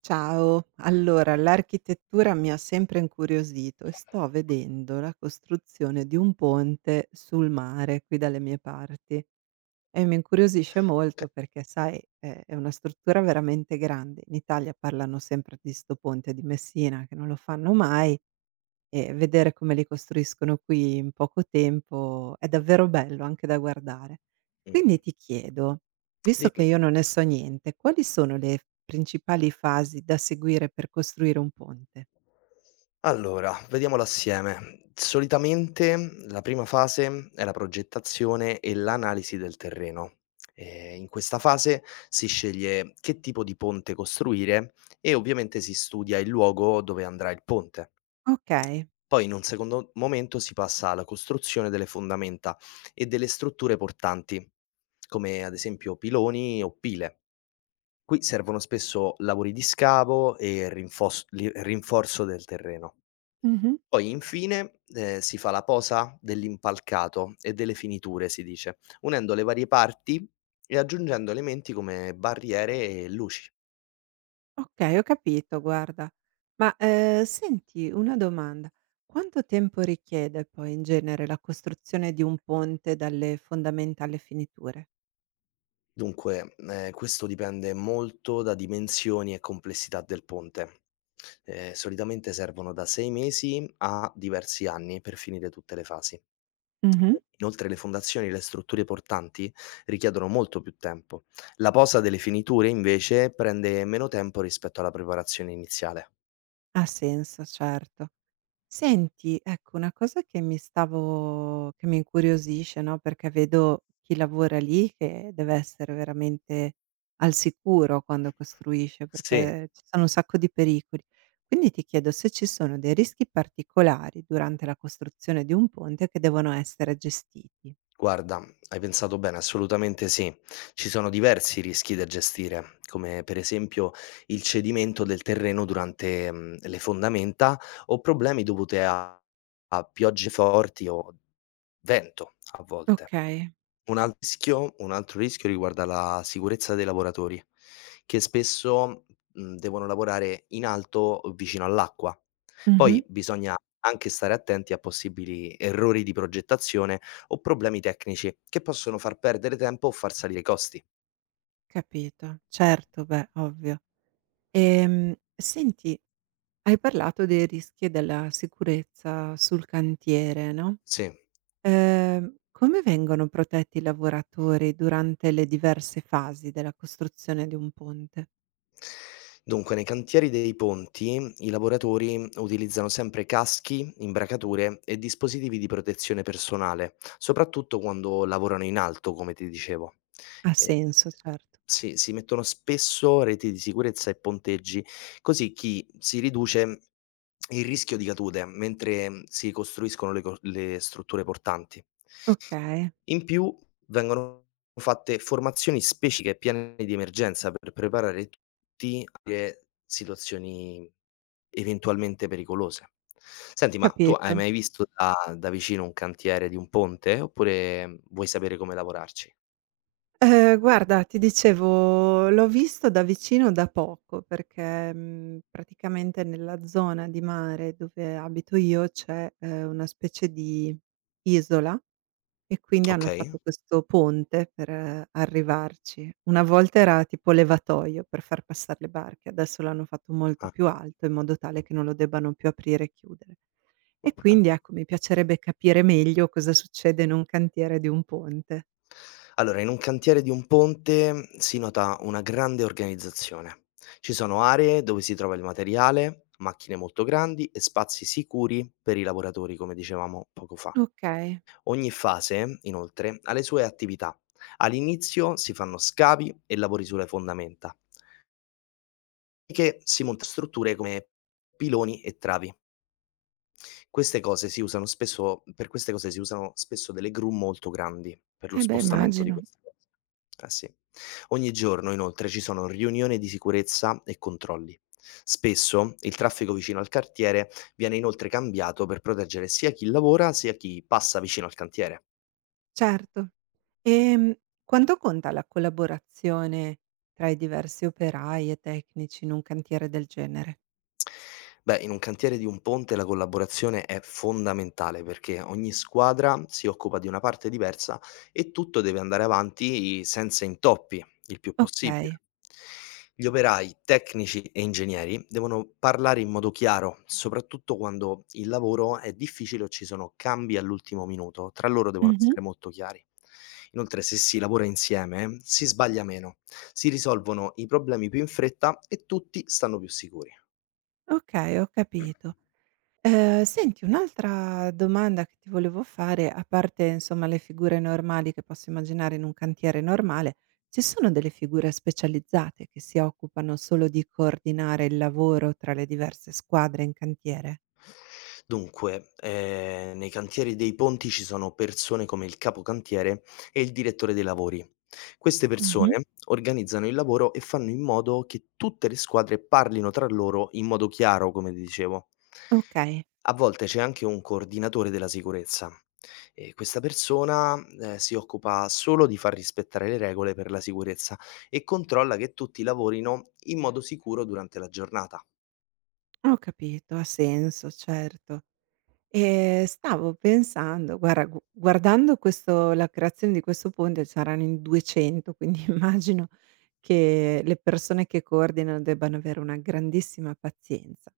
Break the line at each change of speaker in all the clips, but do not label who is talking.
Ciao, allora l'architettura mi ha sempre incuriosito e sto vedendo la costruzione di un ponte sul mare qui dalle mie parti e mi incuriosisce
Che
molto perché sai, è una struttura veramente grande. In Italia parlano sempre di sto ponte di Messina che non lo fanno mai e vedere come li costruiscono qui in poco tempo è davvero bello anche da guardare. Quindi
Mh,
ti chiedo, visto che
dimmi.
io non ne so niente, quali sono le principali fasi da seguire per costruire un ponte?
Allora, vediamolo assieme. Solitamente la prima fase è la progettazione e l'analisi del terreno. In questa fase si sceglie che tipo di ponte costruire e ovviamente si studia il luogo dove andrà il ponte.
Okay.
Poi in un secondo momento si passa alla costruzione delle fondamenta e delle strutture portanti, come ad esempio piloni o pile. Qui servono spesso lavori di scavo e rinforzo del terreno.
Mh-mh.
Poi infine, si fa la posa dell'impalcato e delle finiture si dice, unendo le varie parti e aggiungendo elementi come barriere e luci.
Okay, ho capito guarda. Ma, senti una domanda, quanto tempo richiede poi in genere la costruzione di un ponte dalle fondamenta alle finiture?
Dunque, questo dipende molto da dimensioni e complessità del ponte. Solitamente servono da 6 mesi a diversi anni per finire tutte le fasi.
Mh-mh.
Inoltre le fondazioni e le strutture portanti richiedono molto più tempo. La posa delle finiture invece prende meno tempo rispetto alla preparazione iniziale.
Ha senso, certo. Senti, ecco, una cosa che mi stavo che mi incuriosisce, no, perché vedo chi lavora lì che deve essere veramente al sicuro quando costruisce,
Sì.
perché ci sono un sacco di pericoli. Quindi ti chiedo se ci sono dei rischi particolari durante la costruzione di un ponte che devono essere gestiti.
Guarda, hai pensato bene, assolutamente sì. Ci sono diversi rischi da gestire, come per esempio il cedimento del terreno durante le fondamenta o problemi dovuti a piogge forti o vento a volte.
Okay.
Un altro rischio riguarda la sicurezza dei lavoratori, che spesso, devono lavorare in alto vicino all'acqua.
Mh-mh.
Poi bisogna anche stare attenti a possibili errori di progettazione o problemi tecnici che possono far perdere tempo o far salire i costi.
Capito. Certo, beh, ovvio. Senti, hai parlato dei rischi e della sicurezza sul cantiere, no?
Sì.
Come vengono protetti i lavoratori durante le diverse fasi della costruzione di un ponte?
Dunque, nei cantieri dei ponti i lavoratori utilizzano sempre caschi, imbracature e dispositivi di protezione personale, soprattutto quando lavorano in alto, come ti dicevo.
Ha
E-
senso, certo.
sì, si mettono spesso reti di sicurezza e ponteggi, così chi si riduce il rischio di cadute mentre si costruiscono le strutture portanti.
Okay,
In più vengono fatte formazioni specifiche e piani di emergenza per preparare tutti alle situazioni eventualmente pericolose. Senti, ma tu
capito.
hai mai visto da vicino un cantiere di un ponte, oppure vuoi sapere come lavorarci?
Guarda, ti dicevo, l'ho visto da vicino da poco perché, praticamente nella zona di mare dove abito io c'è, una specie di isola. E quindi hanno
Okay.
fatto questo ponte per arrivarci. Una volta era tipo levatoio per far passare le barche, adesso l'hanno fatto molto
Ah,
più alto in modo tale che non lo debbano più aprire e chiudere.
ma
E
pensa.
quindi ecco, mi piacerebbe capire meglio cosa succede in un cantiere di un ponte.
Allora, in un cantiere di un ponte si nota una grande organizzazione. Ci sono aree dove si trova il materiale, macchine molto grandi e spazi sicuri per i lavoratori, come dicevamo poco fa.
Okay.
Ogni fase, inoltre, ha le sue attività. All'inizio si fanno scavi e lavori sulle fondamenta, che si montano strutture come piloni e travi. Queste cose si usano spesso delle gru molto grandi, per lo
Eh beh,
spostamento di
immagino.
queste cose. Eh sì. Ogni giorno inoltre ci sono riunioni di sicurezza e controlli. Spesso il traffico vicino al cartiere viene inoltre cambiato per proteggere sia chi lavora sia chi passa vicino al cantiere.
Certo. Ehm, quanto conta la collaborazione tra i diversi operai e tecnici in un cantiere del genere?
Beh, in un cantiere di un ponte la collaborazione è fondamentale perché ogni squadra si occupa di una parte diversa e tutto deve andare avanti senza intoppi, il più
Okay.
possibile. Gli operai, tecnici e ingegneri devono parlare in modo chiaro, soprattutto quando il lavoro è difficile o ci sono cambi all'ultimo minuto. Tra loro devono
Mh-mh.
essere molto chiari. Inoltre, se si lavora insieme, si sbaglia meno, si risolvono i problemi più in fretta e tutti stanno più sicuri.
Okay, ho capito. Senti un'altra domanda che ti volevo fare, a parte insomma le figure normali che posso immaginare in un cantiere normale, ci sono delle figure specializzate che si occupano solo di coordinare il lavoro tra le diverse squadre in cantiere?
Dunque, nei cantieri dei ponti ci sono persone come il capocantiere e il direttore dei lavori. Queste
Mh-mh.
persone organizzano il lavoro e fanno in modo che tutte le squadre parlino tra loro in modo chiaro, come ti dicevo.
Okay,
A volte c'è anche un coordinatore della sicurezza. E questa persona, si occupa solo di far rispettare le regole per la sicurezza e controlla che tutti lavorino in modo sicuro durante la giornata.
ho capito, ha senso, certo. Stavo pensando guarda gu guardando questo la creazione di questo ponte c'erano in 200, quindi immagino che le persone che coordinano debbano avere una grandissima pazienza.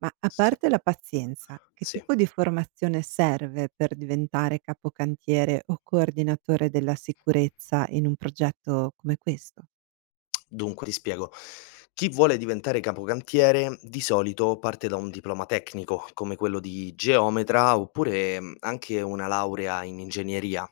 Ma a
Sì,
parte la pazienza, che
sì.
tipo di formazione serve per diventare capocantiere o coordinatore della sicurezza in un progetto come questo?
Dunque, ti spiego. Chi vuole diventare capocantiere di solito parte da un diploma tecnico, come quello di geometra oppure anche una laurea in ingegneria.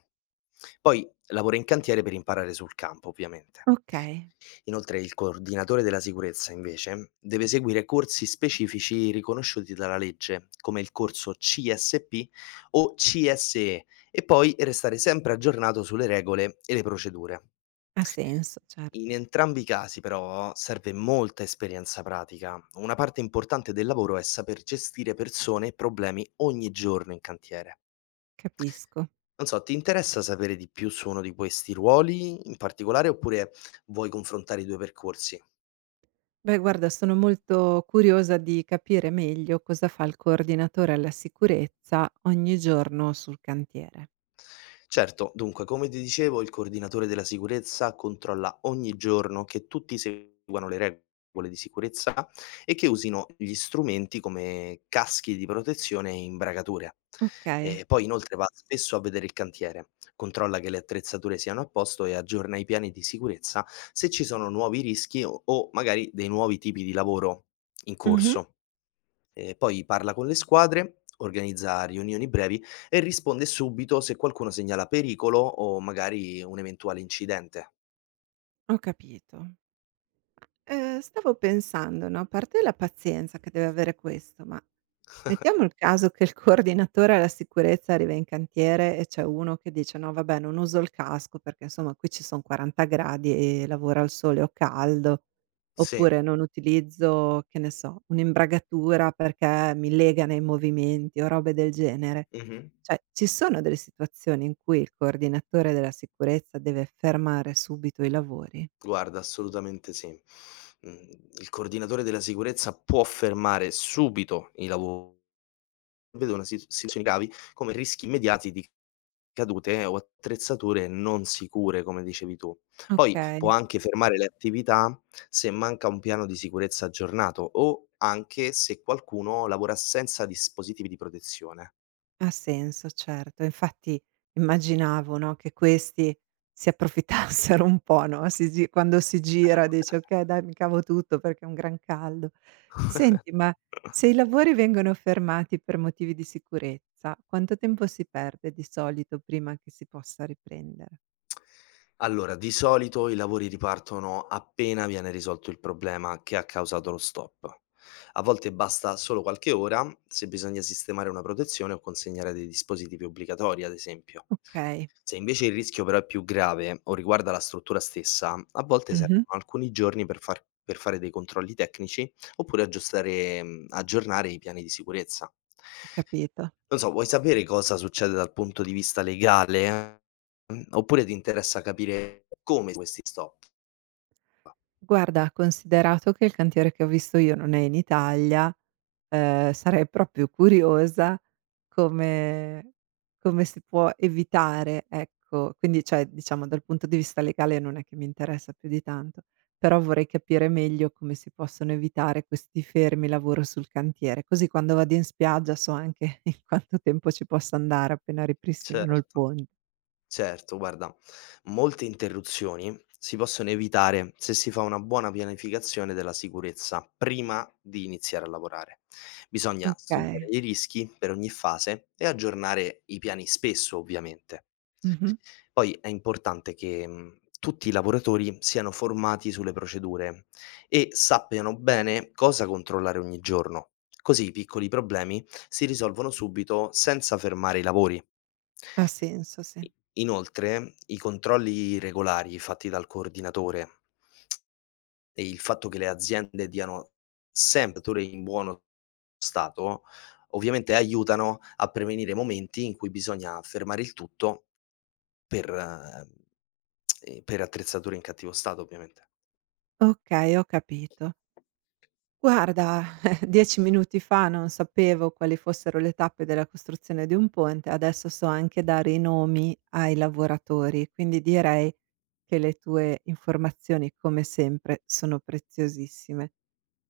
Poi lavora in cantiere per imparare sul campo, ovviamente.
Okay,
Inoltre il coordinatore della sicurezza, invece, deve seguire corsi specifici riconosciuti dalla legge, come il corso CSP o CSE, e poi restare sempre aggiornato sulle regole e le procedure.
ha senso, certo,
In entrambi i casi però serve molta esperienza pratica. Una parte importante del lavoro è saper gestire persone e problemi ogni giorno in cantiere.
capisco.
Non so, ti interessa sapere di più su uno di questi ruoli in particolare oppure vuoi confrontare i due percorsi?
Beh, guarda, sono molto curiosa di capire meglio cosa fa il coordinatore alla sicurezza ogni giorno sul cantiere.
Certo, dunque, come ti dicevo, il coordinatore della sicurezza controlla ogni giorno che tutti seguano le regole di sicurezza e che usino gli strumenti come caschi di protezione e imbragature.
Ok.
E poi inoltre va spesso a vedere il cantiere, controlla che le attrezzature siano a posto e aggiorna i piani di sicurezza se ci sono nuovi rischi o magari dei nuovi tipi di lavoro in
Mh-mh.
corso. Poi parla con le squadre, organizza riunioni brevi e risponde subito se qualcuno segnala pericolo o magari un eventuale incidente.
Ho capito. Stavo pensando, no, a parte la pazienza che deve avere questo, ma mettiamo il caso che il coordinatore alla sicurezza arriva in cantiere e c'è uno che dice: "No vabbè, non uso il casco perché insomma qui ci son 40 gradi e lavoro al sole, ho caldo."
Sì,
Oppure: "Non utilizzo", che ne so, "un'imbragatura perché mi lega nei movimenti" o robe del genere.
mh-mh.
Cioè, ci sono delle situazioni in cui il coordinatore della sicurezza deve fermare subito i lavori?
Guarda, assolutamente sì. Il coordinatore della sicurezza può fermare subito i lavori, vede una si situazioni gravi come rischi immediati di cadute o attrezzature non sicure, come dicevi tu. Poi può
Okay.
anche fermare le attività se manca un piano di sicurezza aggiornato o anche se qualcuno lavora senza dispositivi di protezione.
Ha senso, certo. Infatti immaginavo, no, che questi si approfittassero un po', no, si gi quando si gira dici: "Okay, dai, mi cavo tutto perché è un gran caldo". Senti, ma se i lavori vengono fermati per motivi di sicurezza, quanto tempo si perde di solito prima che si possa riprendere?
Allora, di solito i lavori ripartono appena viene risolto il problema che ha causato lo stop. A volte basta solo qualche ora se bisogna sistemare una protezione o consegnare dei dispositivi obbligatori, ad esempio.
Okay,
Se invece il rischio però è più grave o riguarda la struttura stessa, a volte
mh-mh,
servono alcuni giorni per fare dei controlli tecnici oppure aggiornare i piani di sicurezza.
ho capito.
Non so, vuoi sapere cosa succede dal punto di vista legale? Oppure ti interessa capire come questi stop?
Guarda, considerato che il cantiere che ho visto io non è in Italia. Sarei proprio curiosa come come si può evitare, ecco. Quindi, cioè, diciamo dal punto di vista legale non è che mi interessa più di tanto, però vorrei capire meglio come si possono evitare questi fermi lavoro sul cantiere, così quando vado in spiaggia so anche in quanto tempo ci posso andare appena ripristinano il
Certo.
pon
Certo, guarda, molte interruzioni si possono evitare se si fa una buona pianificazione della sicurezza prima di iniziare a lavorare. Bisogna studiare
okay.
i rischi per ogni fase e aggiornare i piani spesso, ovviamente.
Mh-mh.
Poi è importante che tutti i lavoratori siano formati sulle procedure e sappiano bene cosa controllare ogni giorno, così i piccoli problemi si risolvono subito senza fermare i lavori.
Ha senso, sì.
I Inoltre, i controlli regolari fatti dal coordinatore e il fatto che le aziende diano sempre tutele in buono stato, ovviamente aiutano a prevenire momenti in cui bisogna fermare il tutto per ehm, per attrezzature in cattivo stato ovviamente.
Okay, ho capito. Guarda, 10 minuti fa non sapevo quali fossero le tappe della costruzione di un ponte, adesso so anche dare i nomi ai lavoratori, quindi direi che le tue informazioni, come sempre, sono preziosissime.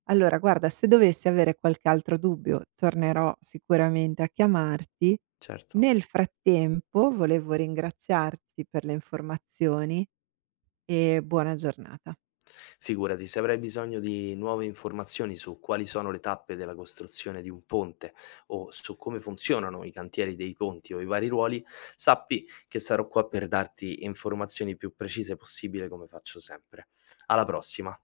Allora, guarda, se dovessi avere qualche altro dubbio, tornerò sicuramente a chiamarti.
Certo.
Nel frattempo, volevo ringraziarti per le informazioni e buona giornata.
Figurati, se avrai bisogno di nuove informazioni su quali sono le tappe della costruzione di un ponte o su come funzionano i cantieri dei ponti o i vari ruoli, sappi che sarò qua per darti informazioni più precise possibile come faccio sempre. Alla prossima!